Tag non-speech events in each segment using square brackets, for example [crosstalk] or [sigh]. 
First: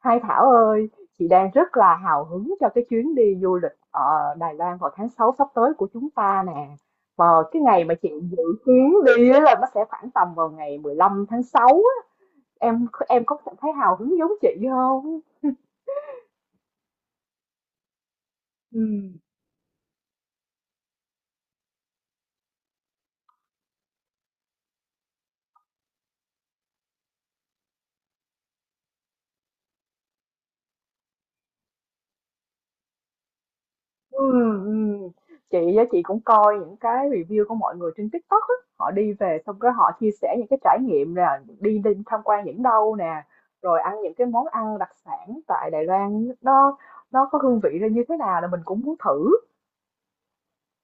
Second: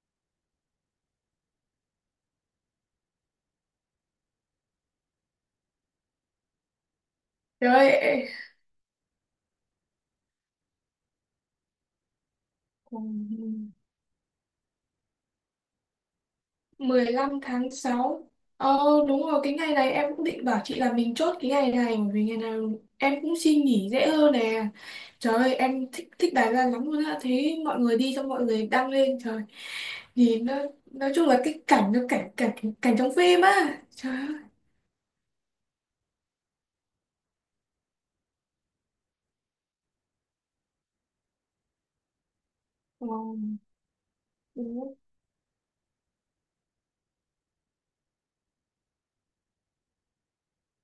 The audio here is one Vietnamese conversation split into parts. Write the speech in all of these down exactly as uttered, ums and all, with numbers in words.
Hai Thảo ơi, chị đang rất là hào hứng cho cái chuyến đi du lịch ở Đài Loan vào tháng sáu sắp tới của chúng ta nè. Và cái ngày mà chị Rồi, dự kiến đi á là nó sẽ khoảng tầm vào ngày mười lăm tháng sáu á. Em em có cảm mười thấy hào hứng giống chị không? lăm tháng sáu Ờ, Ừ. đúng rồi, cái ngày này em cũng định bảo chị là mình chốt cái ngày này bởi vì ngày nào em cũng xin nghỉ dễ hơn nè. Trời ơi, em thích thích Đài Loan lắm luôn á. Thấy mọi người đi xong mọi người đăng lên trời. Nhìn nó nói chung là cái cảnh nó cảnh cảnh cảnh trong phim á. Trời ơi. Ừm, ừm. Chị á, chị cũng coi những cái review của mọi người trên TikTok á, họ đi về xong cái họ chia sẻ những cái trải nghiệm là đi đi tham quan những đâu nè, Wow, rồi ăn những cái món ăn đặc đúng, sản tại Đài Loan nó nó có hương vị ra như thế nào là mình cũng muốn thử,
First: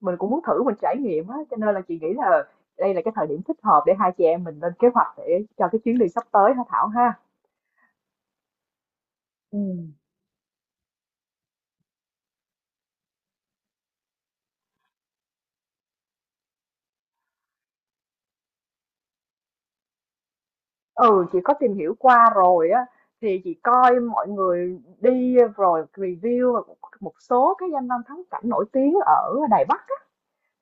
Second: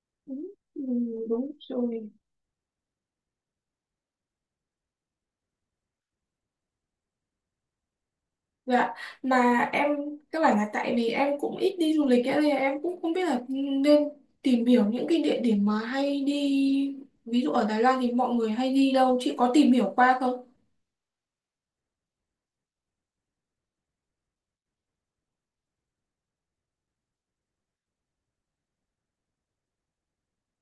mình cũng muốn thử mình trải đúng, nghiệm á, đúng cho nên là chị rồi. nghĩ là đây là cái thời điểm thích hợp để hai chị em mình lên kế hoạch để cho cái chuyến đi sắp tới hả Thảo ha. Dạ, Ừ. mà em các bạn là tại vì em cũng ít đi du lịch ấy, nên là em cũng không biết là nên tìm hiểu những cái địa điểm mà hay đi, ví dụ ở Đài Loan thì mọi người hay đi đâu chị có tìm hiểu qua không? Ừ, chị có tìm hiểu qua rồi á thì chị coi mọi người đi rồi review và một một số cái danh lam thắng cảnh nổi tiếng ở Đài Bắc á.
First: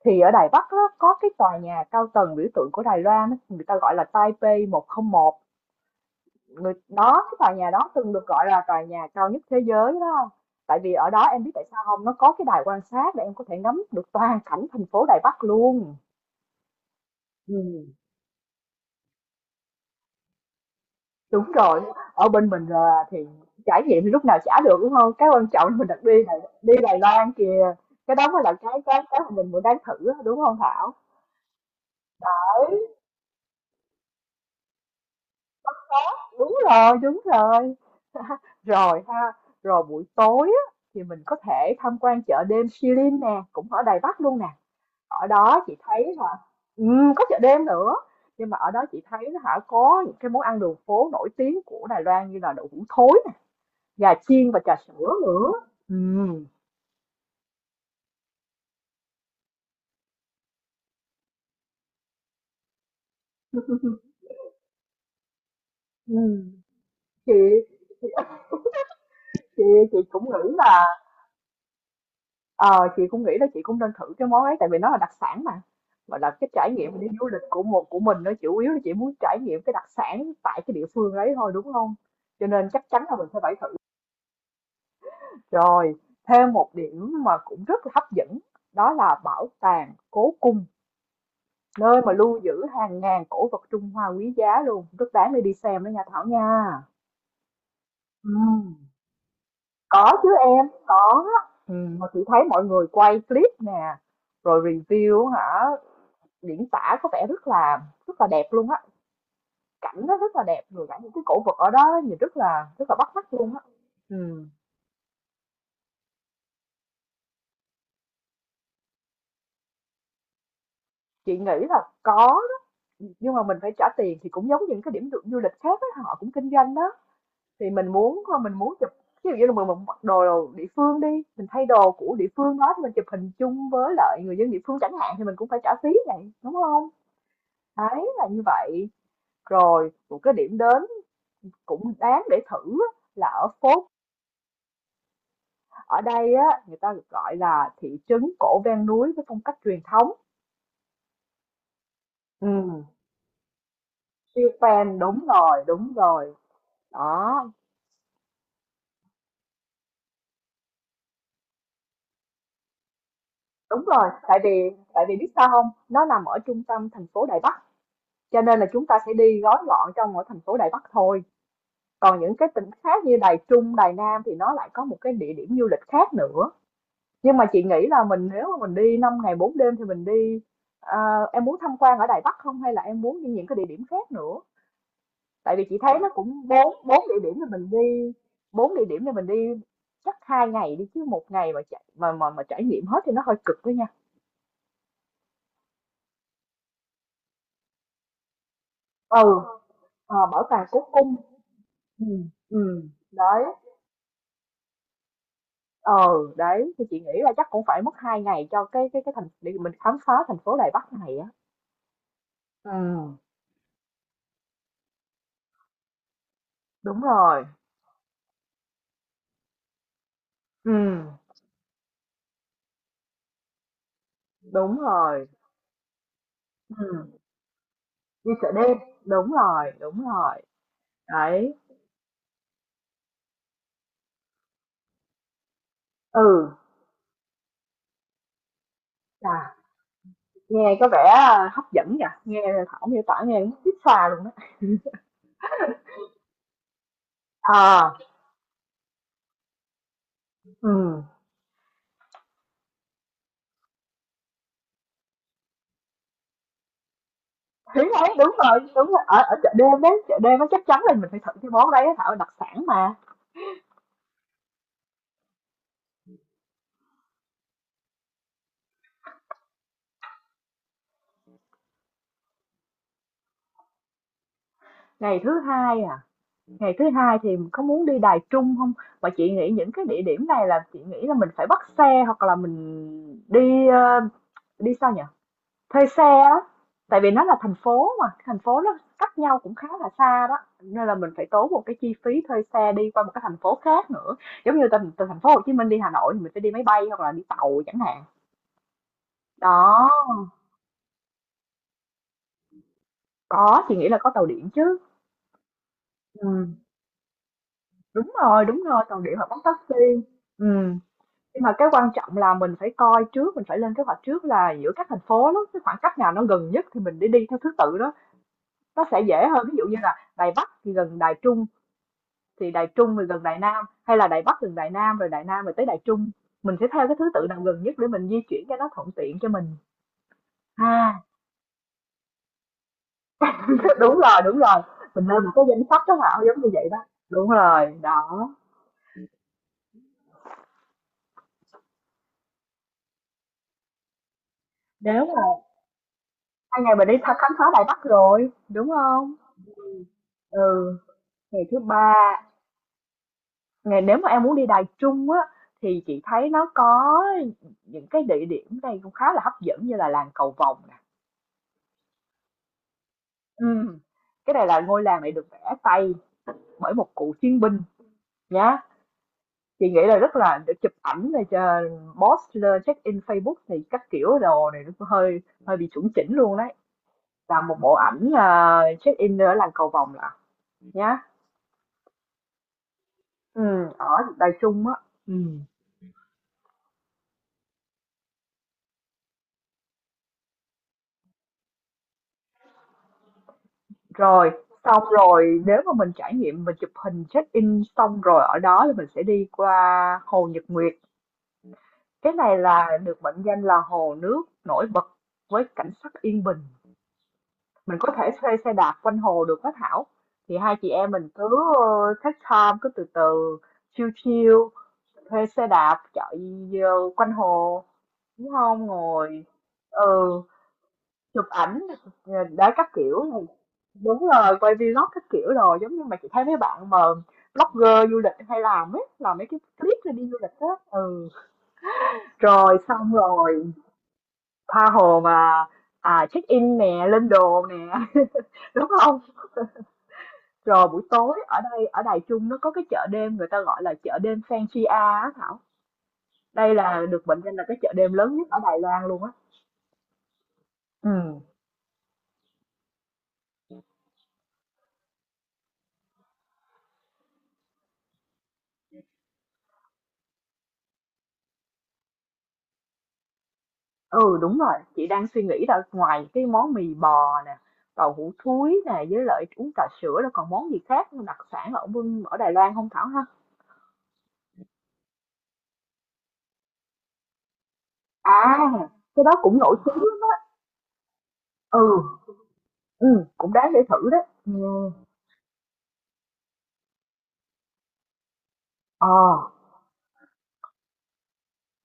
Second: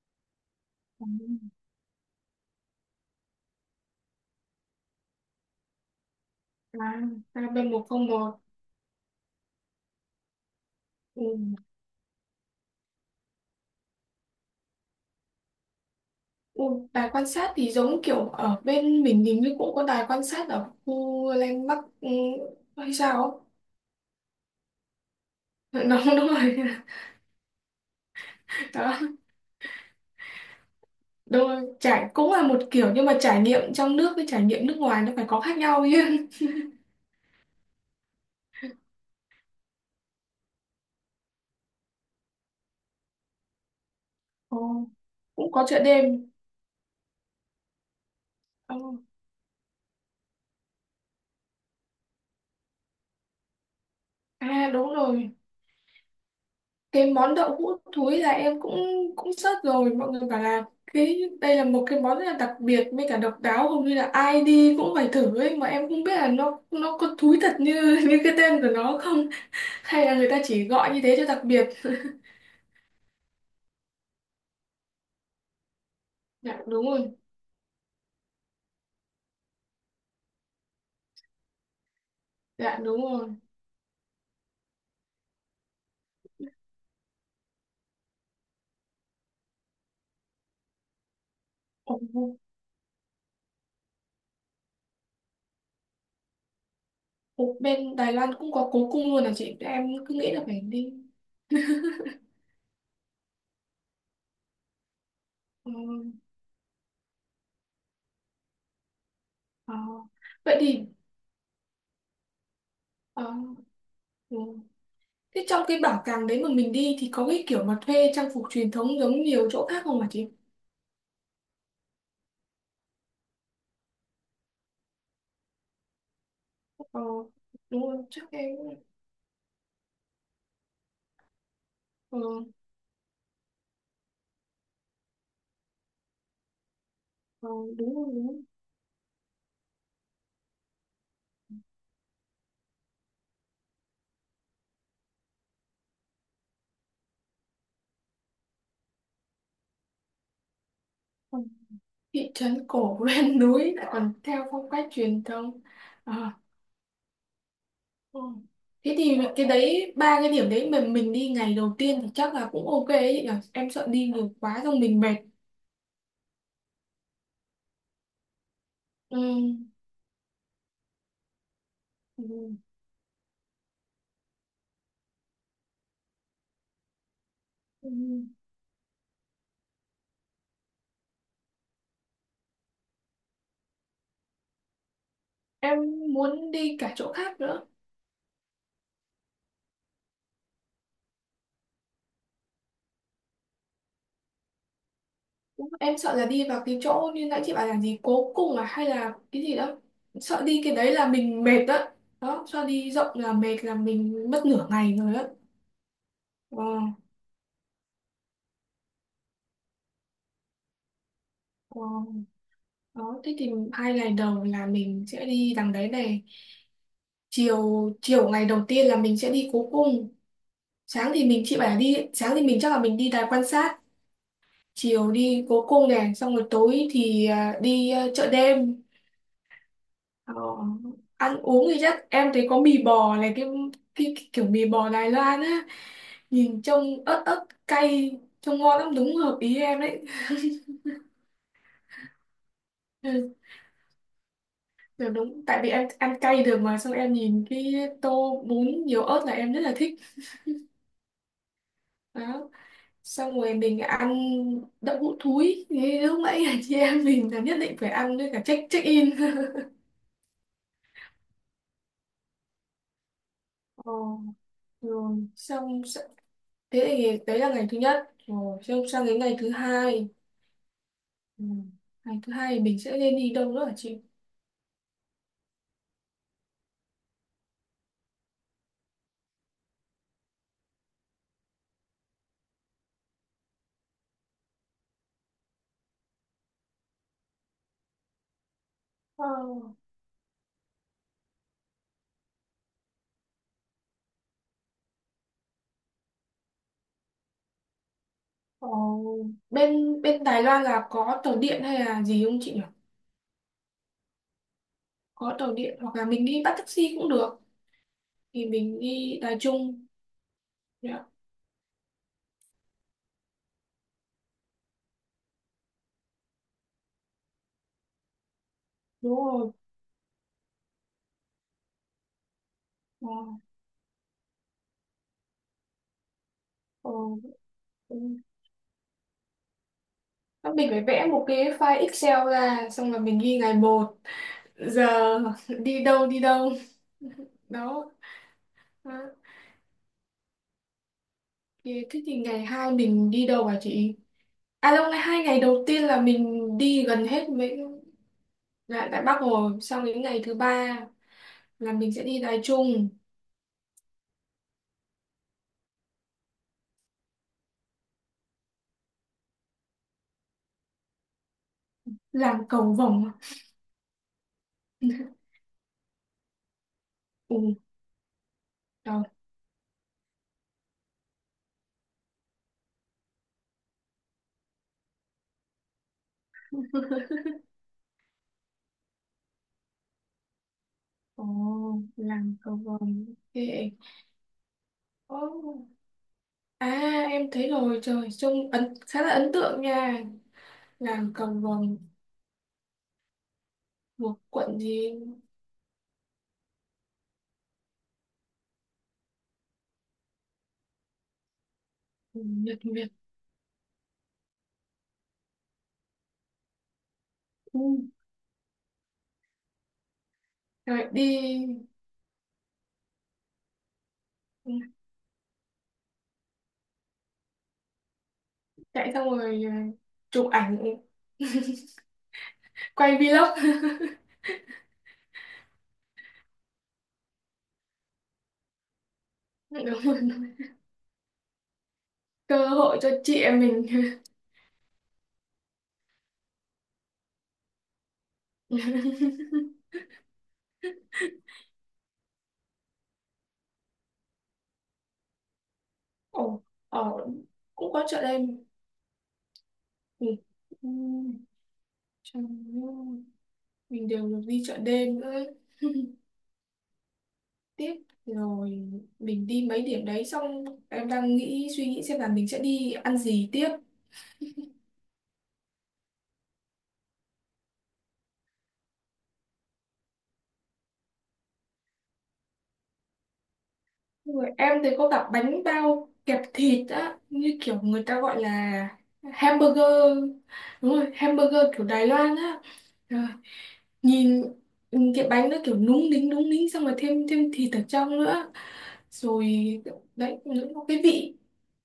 Thì ở Đài Bắc á, Ừ. có cái tòa nhà cao tầng biểu tượng của Đài Loan á, người ta gọi là Taipei một không một người À, đó cái à tòa bên nhà đó một không từng được một gọi là tòa nhà cao nhất thế giới đó không? Tại vì ở đó em biết tại Ừ. sao không, nó có cái đài quan sát để em có thể ngắm được toàn cảnh thành phố Đài Bắc luôn. Ừ, đài quan sát thì Ừ. giống kiểu ở bên mình hình như cũng có đài quan sát ở khu Đúng Landmark, rồi, ừ, ở bên mình hay là thì sao ấy. trải nghiệm thì lúc nào chả được, đúng hông? Cái quan trọng [laughs] là mình đặt Đúng, đi đúng Đài rồi. đi Đài Loan kìa, cái đó mới là [laughs] cái Đó, cái cái mà mình muốn đang thử á, đúng không Thảo? đúng rồi. Trải cũng là một Đấy, kiểu nhưng mà trải nghiệm trong nước với trải nghiệm nước ngoài nó phải có khác nhau chứ. đúng rồi, đúng rồi. Rồi ha, rồi buổi tối á, thì mình có thể tham quan chợ đêm Shilin nè, cũng ở Đài Bắc luôn nè. Ồ, Ở cũng đó có chị chợ thấy đêm. là ừm, có chợ đêm nữa, nhưng mà ở Ờ, đó chị thấy á hả, có những cái món ăn đường phố nổi tiếng của Đài Loan như là đậu hũ thối nè, gà chiên và à trà đúng sữa rồi, nữa. Ừ. cái món đậu hũ thúi là em cũng cũng search rồi, mọi người bảo là cái đây là một cái món rất là đặc biệt mới cả độc đáo, hầu như là ai đi cũng phải thử ấy, mà em không biết là nó ừm. nó có Chị thúi thật như [laughs] như cái tên của nó không, chị chị hay là cũng người ta nghĩ chỉ là gọi như thế cho đặc biệt. ờ, chị cũng nghĩ là chị cũng nên thử cái món ấy tại vì nó là đặc sản mà. Gọi là cái Dạ trải đúng nghiệm đi rồi. du lịch của một của mình nó chủ yếu là chị muốn trải nghiệm cái đặc sản tại cái địa phương ấy thôi đúng không? Cho nên Dạ chắc đúng chắn là mình rồi. sẽ phải thử. Rồi, thêm một điểm mà cũng rất là hấp dẫn đó là bảo tàng Cố Cung, Ồ, nơi mà lưu giữ hàng ngàn cổ vật Trung Hoa quý giá luôn, rất đáng để đi xem đó nha Thảo nha. ồ, bên Đài Loan Ừ. cũng có cố cung luôn à, chị em Có cứ chứ nghĩ là phải em, đi. có. Ừ. Mà chị thấy mọi người quay clip nè, rồi review hả, Ờ, diễn tả có vẻ rất là rất là đẹp luôn á, ờ. cảnh nó rất là Vậy đẹp, thì rồi cả những cái cổ vật ở đó nhìn rất là rất là bắt ờ, mắt luôn á. ừ. Ừ. Thế trong cái bảo tàng đấy mà mình đi thì có cái kiểu mà thuê trang phục truyền thống giống nhiều chỗ khác không hả chị? Chị nghĩ là có đó, nhưng mà mình phải trả tiền thì cũng giống những cái điểm du du lịch khác á, họ cũng kinh doanh đó. Ờ, Thì đúng mình rồi, muốn chắc mình em muốn chụp, ví dụ như là mình, mình mặc đồ, đồ địa phương đi, mình thay đồ của ờ, địa phương đó thì mình chụp hình chung với lại người dân địa phương chẳng hạn thì mình cũng phải trả phí này, đúng không? ờ, đúng rồi, Đấy, đúng là như rồi. vậy. Rồi, một cái điểm đến cũng đáng để thử á, là ở Phốt. Ở đây á, người ta được gọi là thị trấn cổ ven núi với phong cách truyền thống. Ờ, thị Ừ. trấn cổ ven [laughs] núi lại còn theo Siêu phong cách fan, truyền đúng thống. rồi, đúng Ờ, rồi. Đó, ờ. Thế thì cái đấy, ba cái điểm đấy mà mình đi ngày đầu tiên thì chắc là cũng ok ấy chị nhỉ? Em đúng sợ đi rồi. nhiều Tại quá vì, xong mình tại mệt. vì biết sao không? Nó nằm ở trung tâm thành phố Đài Bắc. Cho nên là chúng ta sẽ Ừ, đi gói gọn trong ở thành phố Đài Bắc thôi. Còn ừ, những cái tỉnh khác như Đài Trung, Đài Nam thì nó lại có một cái địa điểm du lịch khác nữa. Nhưng mà chị nghĩ ừ. là mình nếu mà mình đi năm ngày bốn đêm thì mình đi ờ, em muốn tham quan ở Đài Bắc không hay là em muốn đi những cái địa điểm khác nữa, tại vì chị Em thấy nó cũng muốn bốn đi cả bốn chỗ địa điểm khác thì nữa. mình đi bốn địa điểm thì mình đi chắc hai ngày đi chứ một ngày mà chạy mà mà mà trải nghiệm hết thì nó hơi cực đó nha. Em sợ là đi vào cái chỗ như nãy chị bảo là gì cố cung à, hay là Ừ. cái gì đó, Ờ, sợ bảo đi tàng cái cố đấy là cung. mình mệt đó. Ừ. Đó, sợ Ừ. đi rộng là Đấy. mệt, là mình mất nửa ngày rồi đó. Ờ. Ờ, Đấy thì chị nghĩ là chắc cũng phải mất hai ngày cho cái cái cái thành để mình khám phá thành phố Đài Bắc này á. ờ. Ừ. Đó thế thì hai ngày đầu là mình sẽ đi đằng đấy này, Đúng rồi. chiều chiều ngày đầu tiên là mình sẽ đi cố cung, Ừ. sáng thì mình, chị bảo là đi sáng thì mình chắc là mình đi đài quan sát, Đúng chiều rồi. đi cố cung này, xong rồi tối Ừ. thì à, đi à, chợ Đi chợ đêm, đêm. đúng rồi, đúng Ờ, rồi, ăn đấy. uống thì chắc em thấy có mì bò này, cái, cái, cái kiểu mì bò Đài Loan á, Ừ, nhìn trông ớt ớt cay, trông ngon lắm, đúng hợp à ý em đấy. nghe có vẻ, à, hấp dẫn nhỉ, nghe Thảo miêu tả Ừ, nghe muốn xuýt xoa luôn á. kiểu đúng, tại vì em ăn cay được, mà xong em nhìn cái Ờ, tô bún nhiều ớt là em rất là thích ừ đó. Xong rồi mình ăn đậu hũ thúi thì lúc nãy [laughs] là chị em mình là nhất định thế phải đấy, ăn, với đúng cả rồi, check check đúng rồi, in. ở ở chợ [laughs] đêm đấy, chợ đêm nó chắc chắn là mình phải thử cái món đấy á Thảo, đặc sản mà. Ờ, rồi xong s- thế thì đấy là ngày thứ nhất, rồi xong sang đến ngày thứ hai. Ừ. Ngày thứ hai thì mình sẽ nên đi đâu nữa hả chị? Ngày thứ Hai à, ngày thứ Hai thì có muốn đi Đài Trung không? Mà chị nghĩ những cái địa điểm này là chị nghĩ là mình phải bắt xe hoặc là mình đi, ơ, đi sao nhỉ? Thuê xe á, tại vì nó là thành phố mà, thành phố nó cách Ờ, nhau cũng khá là xa đó, nên là mình phải tốn một cái chi phí thuê xe đi qua một cái thành phố khác nữa. Giống như từ từ thành phố Hồ Chí Minh đi Hà Nội thì mình phải đi máy bay hoặc là đi tàu chẳng hạn. ờ, Đó, bên bên Đài Loan là có tàu điện hay là gì không chị nhỉ? có, chị nghĩ là có tàu điện chứ. Có tàu điện hoặc là mình đi bắt Ừm, taxi cũng được. đúng rồi, Thì đúng mình rồi, tàu điện đi hoặc Đài bắt taxi. Trung. Ừ, Dạ, nhưng mà cái quan trọng là mình phải coi trước, mình phải lên kế hoạch trước là giữa các thành phố đó, cái khoảng cách nào nó gần nhất thì mình đi đi theo thứ tự đó. Nó sẽ đúng dễ hơn, rồi. ví dụ như là Đài Bắc thì gần Đài Trung, thì Đài Trung thì Ờ, gần Đài Nam, hay là Đài Bắc gần Đài Nam rồi Đài Nam rồi tới Đài Trung, mình sẽ theo ờ, cái thứ tự nào gần nhất để ừ. mình di chuyển cho nó thuận tiện cho mình Thế mình phải vẽ ha. một cái file Excel ra, xong là mình ghi ngày [laughs] À, một đúng rồi đúng rồi, giờ mình lên một cái danh [laughs] sách đi đó đâu đi Thảo, giống như đâu. vậy đó, đúng [laughs] rồi Đó. đó. Đó. Thế thế thì ngày hai mình đi đâu hả chị? À đâu, ngày Nếu mà hai ngày đầu tiên là mình hai ngày đi mình đi gần tha- hết khám phá mấy. Đài Bắc rồi đúng Dạ, tại không? Bắc rồi. Xong đến ngày thứ Ừ. ba ngày thứ là mình ba sẽ đi Đài Trung, ngày Nếu mà em muốn đi Đài Trung á thì chị thấy nó có những cái địa điểm đây cũng khá là hấp dẫn như là làng Cầu Vồng nè. làng Cầu Vồng. Ừ. Cái này là ngôi [laughs] làng À? này được vẽ tay bởi một cựu Ừ, chiến binh nhá. đó. Chị nghĩ là rất là để chụp ảnh này, cho post lên check-in Facebook thì các kiểu đồ này nó hơi hơi bị chuẩn chỉnh luôn đấy. [laughs] Làm một bộ ảnh à, check-in ở làng Cầu Vồng là nhá. Ồ, làng Cầu Vồng. Ừ, Ok. ở Đài Trung á. Ừ. Ồ. À, em thấy rồi. Trời, trông ấn, khá là ấn tượng nha. Làng Cầu Vồng thuộc Rồi, quận xong gì? rồi nếu mà mình trải nghiệm mình chụp hình check-in xong rồi ở đó thì mình sẽ đi qua Hồ Nhật Nguyệt. Cái Ừ, này Nhật là Việt. được mệnh danh là hồ nước nổi bật với cảnh sắc yên bình, Ừ. mình có thể thuê xe đạp quanh hồ được đó Thảo, thì hai chị Rồi em đi, mình cứ ờ, take time cứ từ từ, chill chill, ừ, thuê xe đạp chạy ờ, quanh hồ, đúng không, chạy xong ngồi, rồi ờ, ừ, chụp ảnh, chụp ảnh, ờ, các quay kiểu này. vlog. Đúng rồi quay vlog các kiểu, rồi giống như mà chị thấy mấy bạn mà blogger du lịch hay làm ấy, làm mấy cái [laughs] Đúng clip để đi du rồi. lịch á. Ừ. Cơ Rồi hội cho xong chị em rồi mình. tha hồ mà, à, check in nè, lên đồ nè [laughs] đúng không? [laughs] Rồi buổi tối ở đây ở Đài Trung nó có cái chợ đêm người ta gọi là chợ đêm Fansia á Thảo. Ồ, Đây là ồ, được mệnh danh là cái cũng chợ có đêm chợ lớn nhất ở đêm. Đài Loan luôn á. Mình, Ừ. ừm, chẳng nhớ. Mình đều được đi chợ đêm nữa ấy. [laughs] Tiếp rồi mình đi mấy điểm đấy, xong em đang nghĩ suy nghĩ xem là mình sẽ đi ăn gì tiếp. Ừ đúng rồi, chị đang suy nghĩ là ngoài cái món mì bò nè, tàu hũ thúi nè với lại uống trà sữa là còn món gì khác đặc sản ở Vân- ở Đài Loan không Thảo ha? Rồi em thấy có cả bánh bao kẹp thịt á, như kiểu người ta À, gọi là cái đó cũng nổi tiếng hamburger, lắm á. đúng rồi, hamburger Ừ, kiểu Đài Loan á. ừ, Rồi, cũng đáng để thử đấy. nhìn Ừ. nhìn cái bánh nó kiểu núng nính núng nính, xong rồi thêm thêm thịt ở trong nữa, Ờ. rồi đấy những cái vị,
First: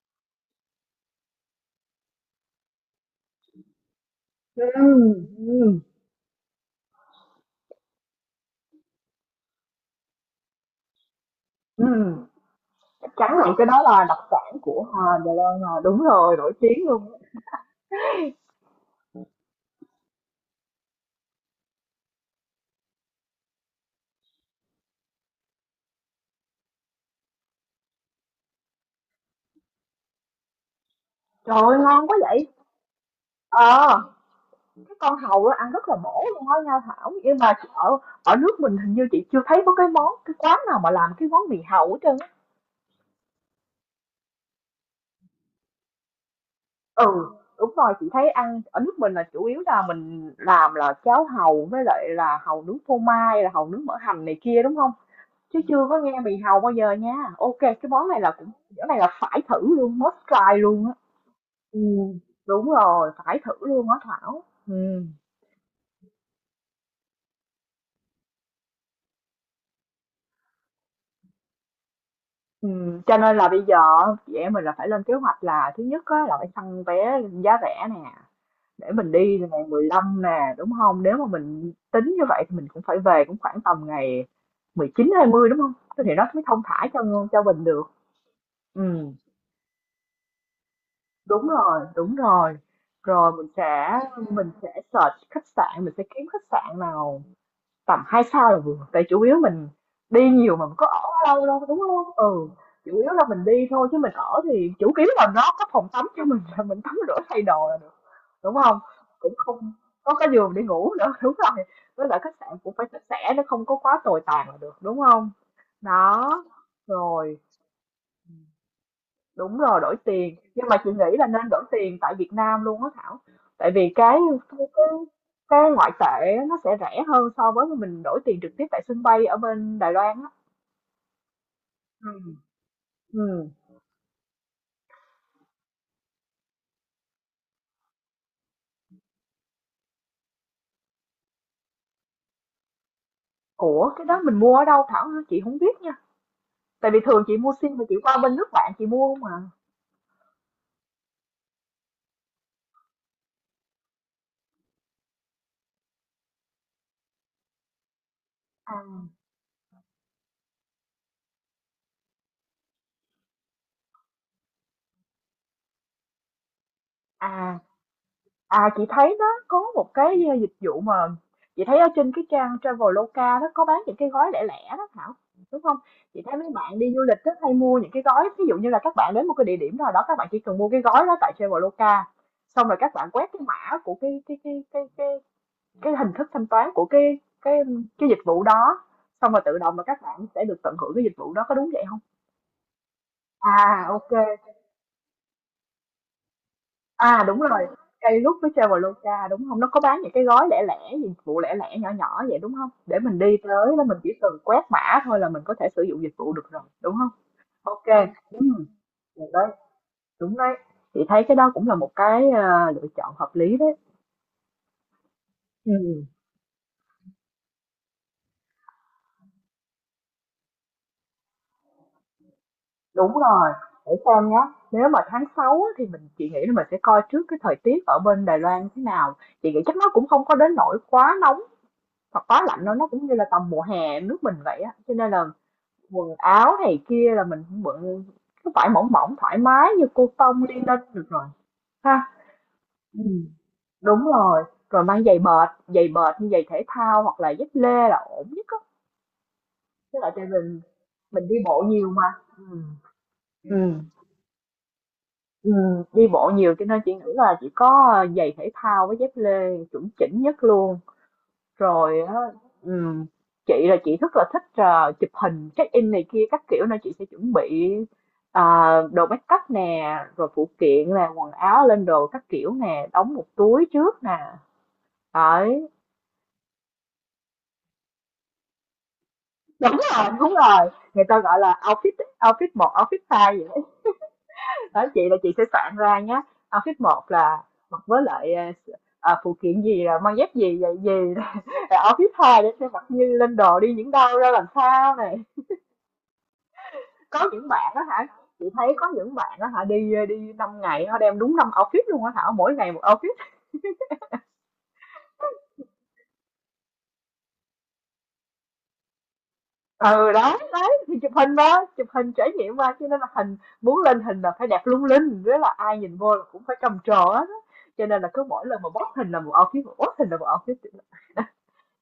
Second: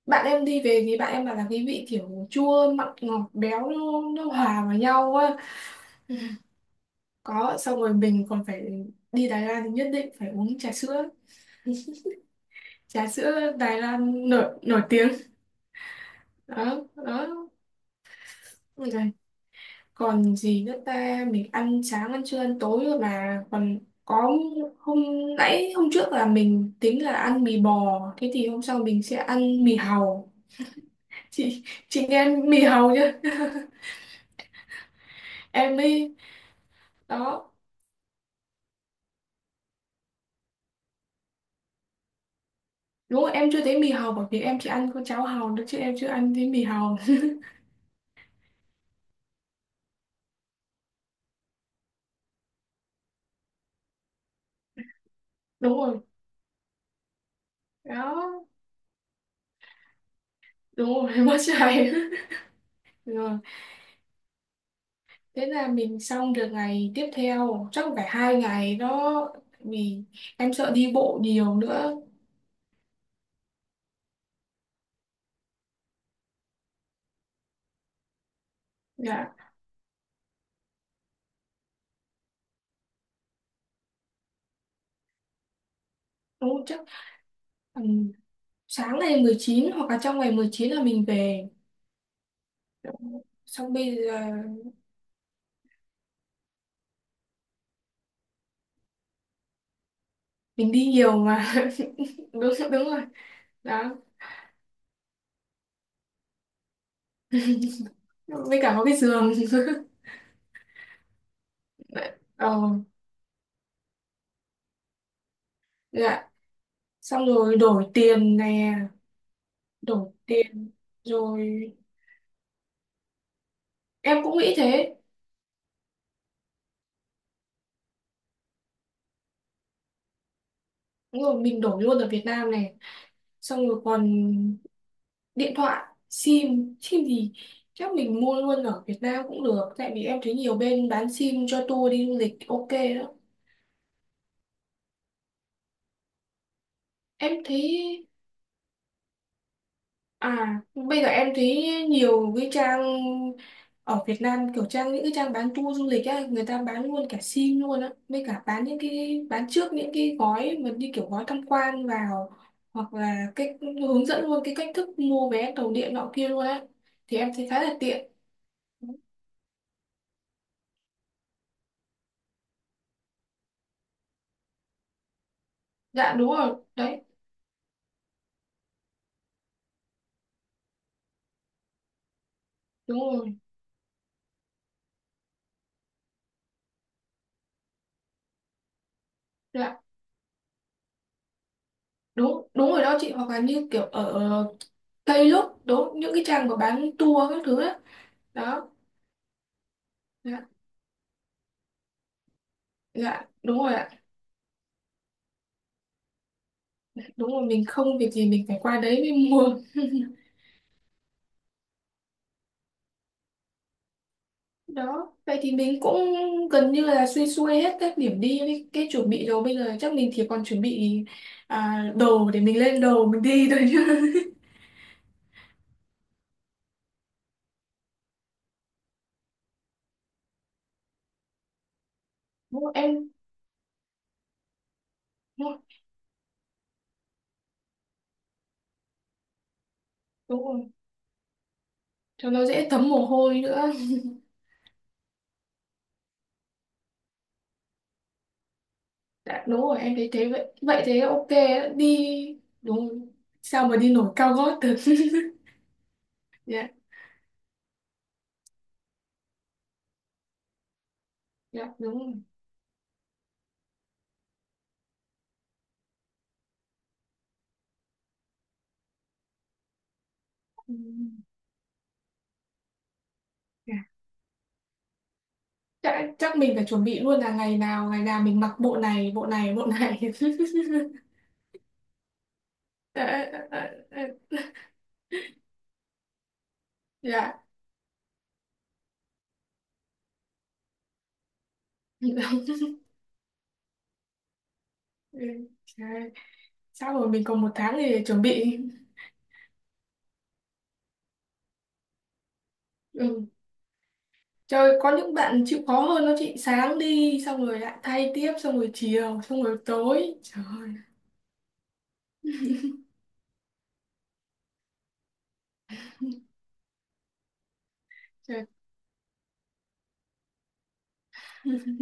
bạn em đi về thì bạn em bảo là cái vị kiểu chua mặn ngọt béo nó, nó hòa Ừ. vào nhau quá. Ừ. Có xong rồi mình còn phải, đi Đài Loan thì nhất định phải uống trà sữa, Ừ. trà Tráng sữa miệng cái Đài đó là đặc Loan nổi sản nổi của tiếng. Hà Đà. À, đúng rồi, nổi Đó, tiếng luôn. đó. Ôi giời. Còn gì nữa ta, mình ăn sáng ăn trưa ăn tối rồi mà còn có hôm, nãy hôm trước là mình tính là ăn mì bò thế thì hôm sau mình sẽ ăn mì hàu. Trời chị ơi, chị ngon quá nghe vậy! mì hàu chưa? [laughs] Ờ, cái con hàu đó ăn Em rất là mới bổ luôn á nha Thảo, nhưng đó. mà ở ở nước mình hình như chị chưa thấy có cái món cái quán nào mà làm cái món mì hàu hết trơn á. Đúng rồi, em chưa thấy mì hồng, bởi vì em chỉ ăn con cháo hồng thôi chứ em chưa ăn thấy mì hồng. Ừ, đúng rồi, chị thấy ăn ở nước mình là chủ yếu là mình làm là cháo hàu với lại là hàu nướng phô mai, là hàu nướng mỡ hành này kia đúng không? Chứ [laughs] Đúng chưa có rồi. nghe mì hàu bao giờ nha. Ok, cái món này là Đó, cũng cái này là phải thử luôn, must try luôn á. đúng rồi. [laughs] Em mất dạy. Ừm, đúng rồi, [laughs] Rồi, phải thử luôn á Thảo. Ừ. thế là mình xong được ngày tiếp theo, chắc phải hai ngày đó, vì em sợ đi bộ nhiều nữa. Ừm, cho nên là bây giờ chị em mình là phải lên kế hoạch là thứ nhất á, là phải săn vé giá rẻ nè, để mình Dạ đi là ngày mười lăm nè đúng không? Nếu mà mình tính như vậy thì mình cũng phải về cũng khoảng tầm ngày mười chín hai mươi đúng không? Thế thì nó mới đúng thông rồi, chắc thả cho cho mình ừ, được. sáng Ừ. ngày mười chín hoặc là trong ngày mười chín là mình Đúng về. rồi, đúng rồi. Đó. Rồi mình Xong bây sẽ giờ mình sẽ search khách sạn, mình sẽ kiếm khách sạn nào tầm hai sao là vừa, tại chủ yếu mình đi nhiều mà mình mình đi có nhiều ở lâu mà. đâu đúng không. [laughs] Đúng, Ừ, đúng chủ rồi yếu là mình đi thôi đó, chứ mình ở thì chủ yếu là nó có phòng tắm cho mình là mình tắm rửa thay đồ là được đúng với cả không, có cái giường. cũng không [laughs] có cái giường để ngủ nữa [laughs] đúng rồi, với lại khách Ờ, sạn cũng phải sạch sẽ, nó không có quá tồi tàn là được đúng không. dạ, Đó, xong rồi. rồi đổi tiền nè. Đúng rồi, đổi Đổi tiền, nhưng tiền, mà chị nghĩ là nên đổi rồi tiền tại Việt Nam luôn á Thảo. Tại vì cái em cũng nghĩ cái thế. cái ngoại tệ á, nó sẽ rẻ hơn so với mình đổi tiền trực tiếp tại sân bay ở bên Đài Loan á. Đúng rồi, mình đổi luôn ở Ừ. Việt Nam này. Ừ. Xong rồi còn điện thoại, sim sim gì chắc mình mua luôn ở Việt Nam cũng được, tại vì em thấy nhiều bên bán sim cho tour đi du lịch, ok đó. Ủa cái đó mình mua ở đâu Thảo hả? Chị không biết nha. Tại vì thường Em chị mua thấy, sim mà chị qua bên nước bạn chị mua không à. à, bây giờ em thấy nhiều cái trang ở Việt Nam, kiểu trang, những cái trang bán tour du lịch á, người ta bán luôn cả sim luôn á, với cả bán những À, cái, bán trước những cái gói mà như kiểu gói tham quan vào, hoặc là cách hướng dẫn luôn cái cách thức mua vé tàu điện nọ kia luôn á. Thì em thấy À khá là tiện. À, chị thấy nó có một cái uh, dịch vụ mà chị thấy ở trên cái trang Traveloka nó có bán những cái gói lẻ lẻ đó Thảo đúng không? Dạ Chị đúng thấy mấy rồi, bạn đi du đấy, lịch rất hay mua những cái gói, ví dụ như là các bạn đến một cái địa điểm nào đó, các bạn chỉ cần mua cái gói đó tại Traveloka, xong rồi các đúng bạn quét rồi. cái mã của cái cái cái cái cái, cái hình thức thanh toán của cái cái cái dịch vụ đó, xong rồi tự động Dạ, là các bạn sẽ được tận hưởng cái dịch vụ đó, có đúng vậy không? đúng, đúng rồi đó chị, hoặc là như kiểu À, ok. ở Tây Lúc, đúng, những cái trang mà bán À, tour đúng các thứ rồi, á. cây rút với Đó. Traveloka, đúng không? Nó có bán những cái Dạ, gói lẻ lẻ, dụng cụ lẻ lẻ nhỏ nhỏ vậy, đúng không? Để mình dạ đi đúng rồi tới là mình ạ. chỉ cần quét mã thôi là mình có thể sử dụng dịch vụ được rồi, đúng không? Đúng rồi, mình Ok, không kê, việc gì mình phải qua đấy mới được mua. đấy, đúng đấy. Chị thấy cái đó cũng là một cái, ờ, lựa chọn hợp lý đấy. Đó vậy thì mình cũng Ừm, gần như là xuôi xuôi hết các điểm đi với cái chuẩn bị rồi, bây giờ chắc mình chỉ còn chuẩn bị à, đồ để mình lên đồ đúng mình đi rồi, thôi chứ. để xem nhá, nếu mà tháng sáu á thì mình chị nghĩ là mình sẽ coi trước cái thời tiết ở bên Đài Loan thế nào. Chị nghĩ chắc nó cũng không có đến nỗi quá nóng hoặc quá [laughs] Đúng lạnh rồi, đâu, nó cũng em, như là tầm mùa hè nước mình vậy, á, cho nên là đúng rồi, quần áo này kia là mình cũng bận cái vải mỏng mỏng thoải mái như cô đúng tông đi rồi. lên được rồi ha. Cho nó dễ thấm Ừ. mồ hôi nữa. Đúng rồi, rồi mang giày bệt, giày bệt như giày thể thao hoặc là dép lê là ổn nhất á. Đã, đúng rồi em Tức thấy là tại thế, vậy mình vậy thế ok mình đi bộ đấy, nhiều đi mà. Ừ. đúng rồi. Sao mà Ừ. đi nổi cao gót được. Ừ. Đi bộ [laughs] nhiều cho Dạ, nên chị nghĩ là chỉ có giày thể thao với dép lê chuẩn chỉnh nhất luôn. dạ đúng Rồi á, rồi. ừm, chị là chị rất là thích, ờ, chụp hình check-in này kia các kiểu nên chị sẽ chuẩn bị, ờ, đồ make up nè, rồi phụ kiện nè, Ừm, quần áo lên đồ các kiểu nè, đóng một túi dạ. trước nè. Đấy. chắc, chắc mình phải chuẩn bị luôn là ngày nào ngày nào mình mặc bộ này bộ này bộ Đúng rồi, này. đúng rồi. Người ta gọi là outfit outfit một, outfit Ờ, hai vậy. ờ, ờ, Đấy. ờ, Đó, chị là chị sẽ soạn ra nhé. Outfit một là dạ. mặc với lại, ờ, ờ, phụ kiện gì là mang dép gì vậy gì. [laughs] Outfit hai để [laughs] sẽ mặc như lên đồ đi những đâu ra làm sao này. Ừ, trời. Chắc rồi mình Có còn những một bạn tháng đó để hả, chuẩn chị bị. thấy có những bạn đó hả, đi đi năm ngày họ đem đúng năm outfit luôn á Thảo, mỗi ngày một outfit. Ừ. Trời, có những bạn chịu khó hơn đó chị, sáng đi xong rồi lại thay tiếp, xong rồi chiều, xong rồi Ừ, tối, đó trời ơi, đấy, thì chụp hình đó, chụp hình trải nghiệm qua cho nên là hình muốn lên hình là phải đẹp lung linh, với là ai nhìn vô là cũng phải trầm trồ hết á. Cho nên là cứ mỗi trời. lần mà post hình là một outfit, mà post hình là một outfit.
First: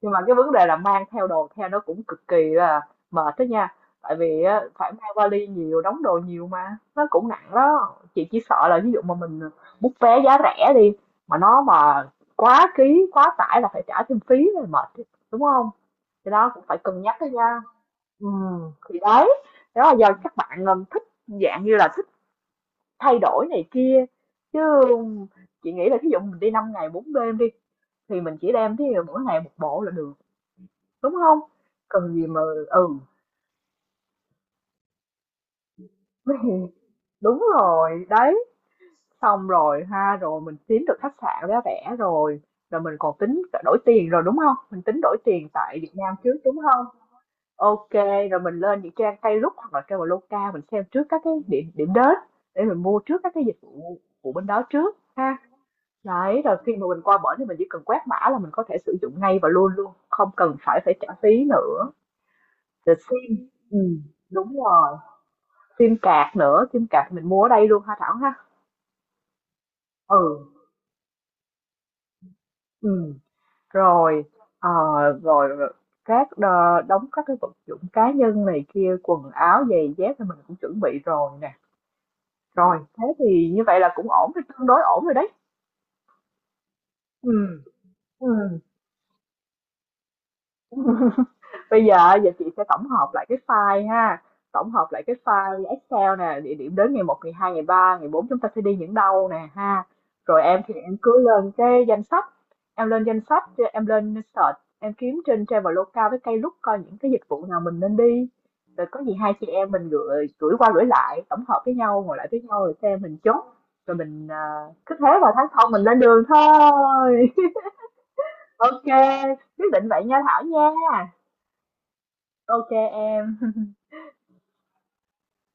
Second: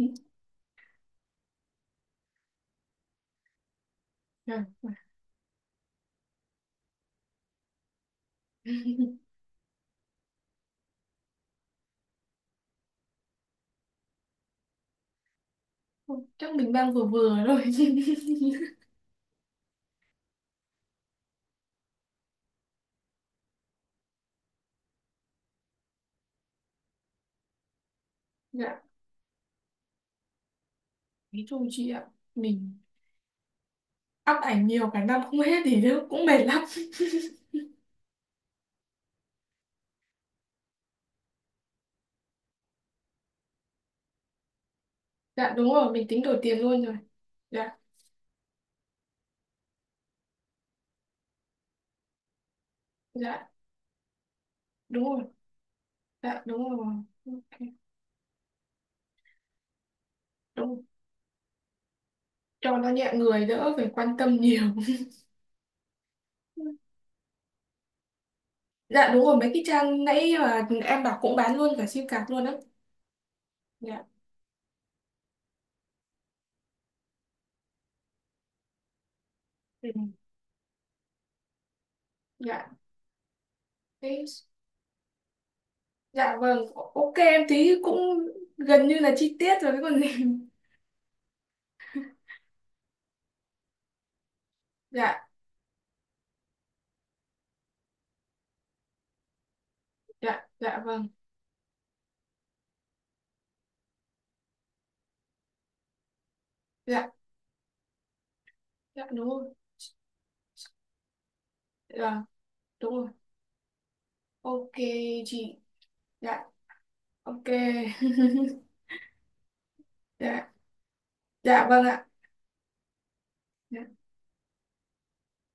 Nhưng mà cái vấn đề là mang theo đồ theo nó cũng cực kỳ là mệt đó nha, tại vì Trời á, phải ơi. mang vali nhiều, đóng đồ nhiều mà nó cũng nặng đó. Chị chỉ sợ là ví dụ mà mình bút vé giá rẻ đi mà nó mà quá ký quá tải là phải trả thêm phí rồi, mệt chứ, đúng không. Thì đó Chắc cũng mình phải đang cân vừa nhắc đó vừa nha. thôi. Ừ, [laughs] thì đấy, đó là do các bạn um, thích dạng như là thích thay đổi này kia, chứ chị nghĩ là ví dụ mình đi năm ngày bốn đêm đi thì mình chỉ đem Dạ, cái mỗi ngày một bộ là được. Đúng không? nói chung chị ạ, Cần gì mà. mình Ừ. up ảnh nhiều cả năm không hết thì nó cũng mệt lắm. [laughs] Đúng rồi, đấy, xong rồi ha, rồi mình kiếm được khách sạn giá rẻ rồi, rồi mình còn tính đổi tiền rồi, đúng không? Mình tính đổi tiền Dạ đúng tại Việt rồi, mình Nam tính trước, đổi đúng tiền luôn không? rồi. Dạ. Ok, rồi mình lên những trang Klook hoặc là Traveloka mình xem trước các cái điểm điểm đến để mình mua trước các cái Dạ dịch vụ của bên đó trước đúng rồi. ha. Đấy, Dạ rồi đúng khi mà rồi. mình qua bển thì mình Ok, chỉ cần quét mã là mình có thể sử dụng ngay và luôn luôn, không cần đúng phải rồi. phải trả phí nữa, Cho nó rồi nhẹ người sim, đỡ ừ, phải quan tâm đúng nhiều. rồi. Sim card nữa, sim card mình mua ở đây luôn hả Thảo ha? Dạ đúng rồi, mấy cái trang nãy Ừ, mà em bảo cũng bán luôn cả sim card luôn á. ừ, Dạ. rồi, ờ, rồi các đ đóng các cái vật dụng cá nhân này kia, quần áo, Ừ. giày dép thì mình cũng chuẩn bị rồi nè. Dạ, Rồi, thế thì như vậy là cũng thế. ổn rồi, tương đối ổn rồi đấy. Dạ vâng, ok, Ừ. em thấy cũng Ừ. gần như là chi tiết rồi cái còn gì. [laughs] Bây giờ giờ chị sẽ tổng hợp lại cái file ha, tổng hợp lại cái Dạ, file Excel nè, địa điểm đến ngày một, ngày hai, ngày ba, ngày bốn chúng ta sẽ đi những đâu nè ha. Rồi dạ, em thì dạ em vâng. cứ lên cái danh sách, em lên danh sách, em lên search, em kiếm trên Traveloka với cây Klook coi những cái Dạ, dịch vụ nào mình nên đi. Rồi có dạ gì đúng hai chị rồi. em mình gửi gửi qua gửi lại, tổng hợp với nhau, ngồi Dạ lại với nhau rồi đúng xem rồi. mình chốt. Rồi mình à, Ok cứ thế vào tháng chị. sau mình lên đường Dạ. thôi. Ok. [laughs] [laughs] Ok, quyết định vậy nha Thảo Dạ. nha. Dạ vâng ạ. Ok em.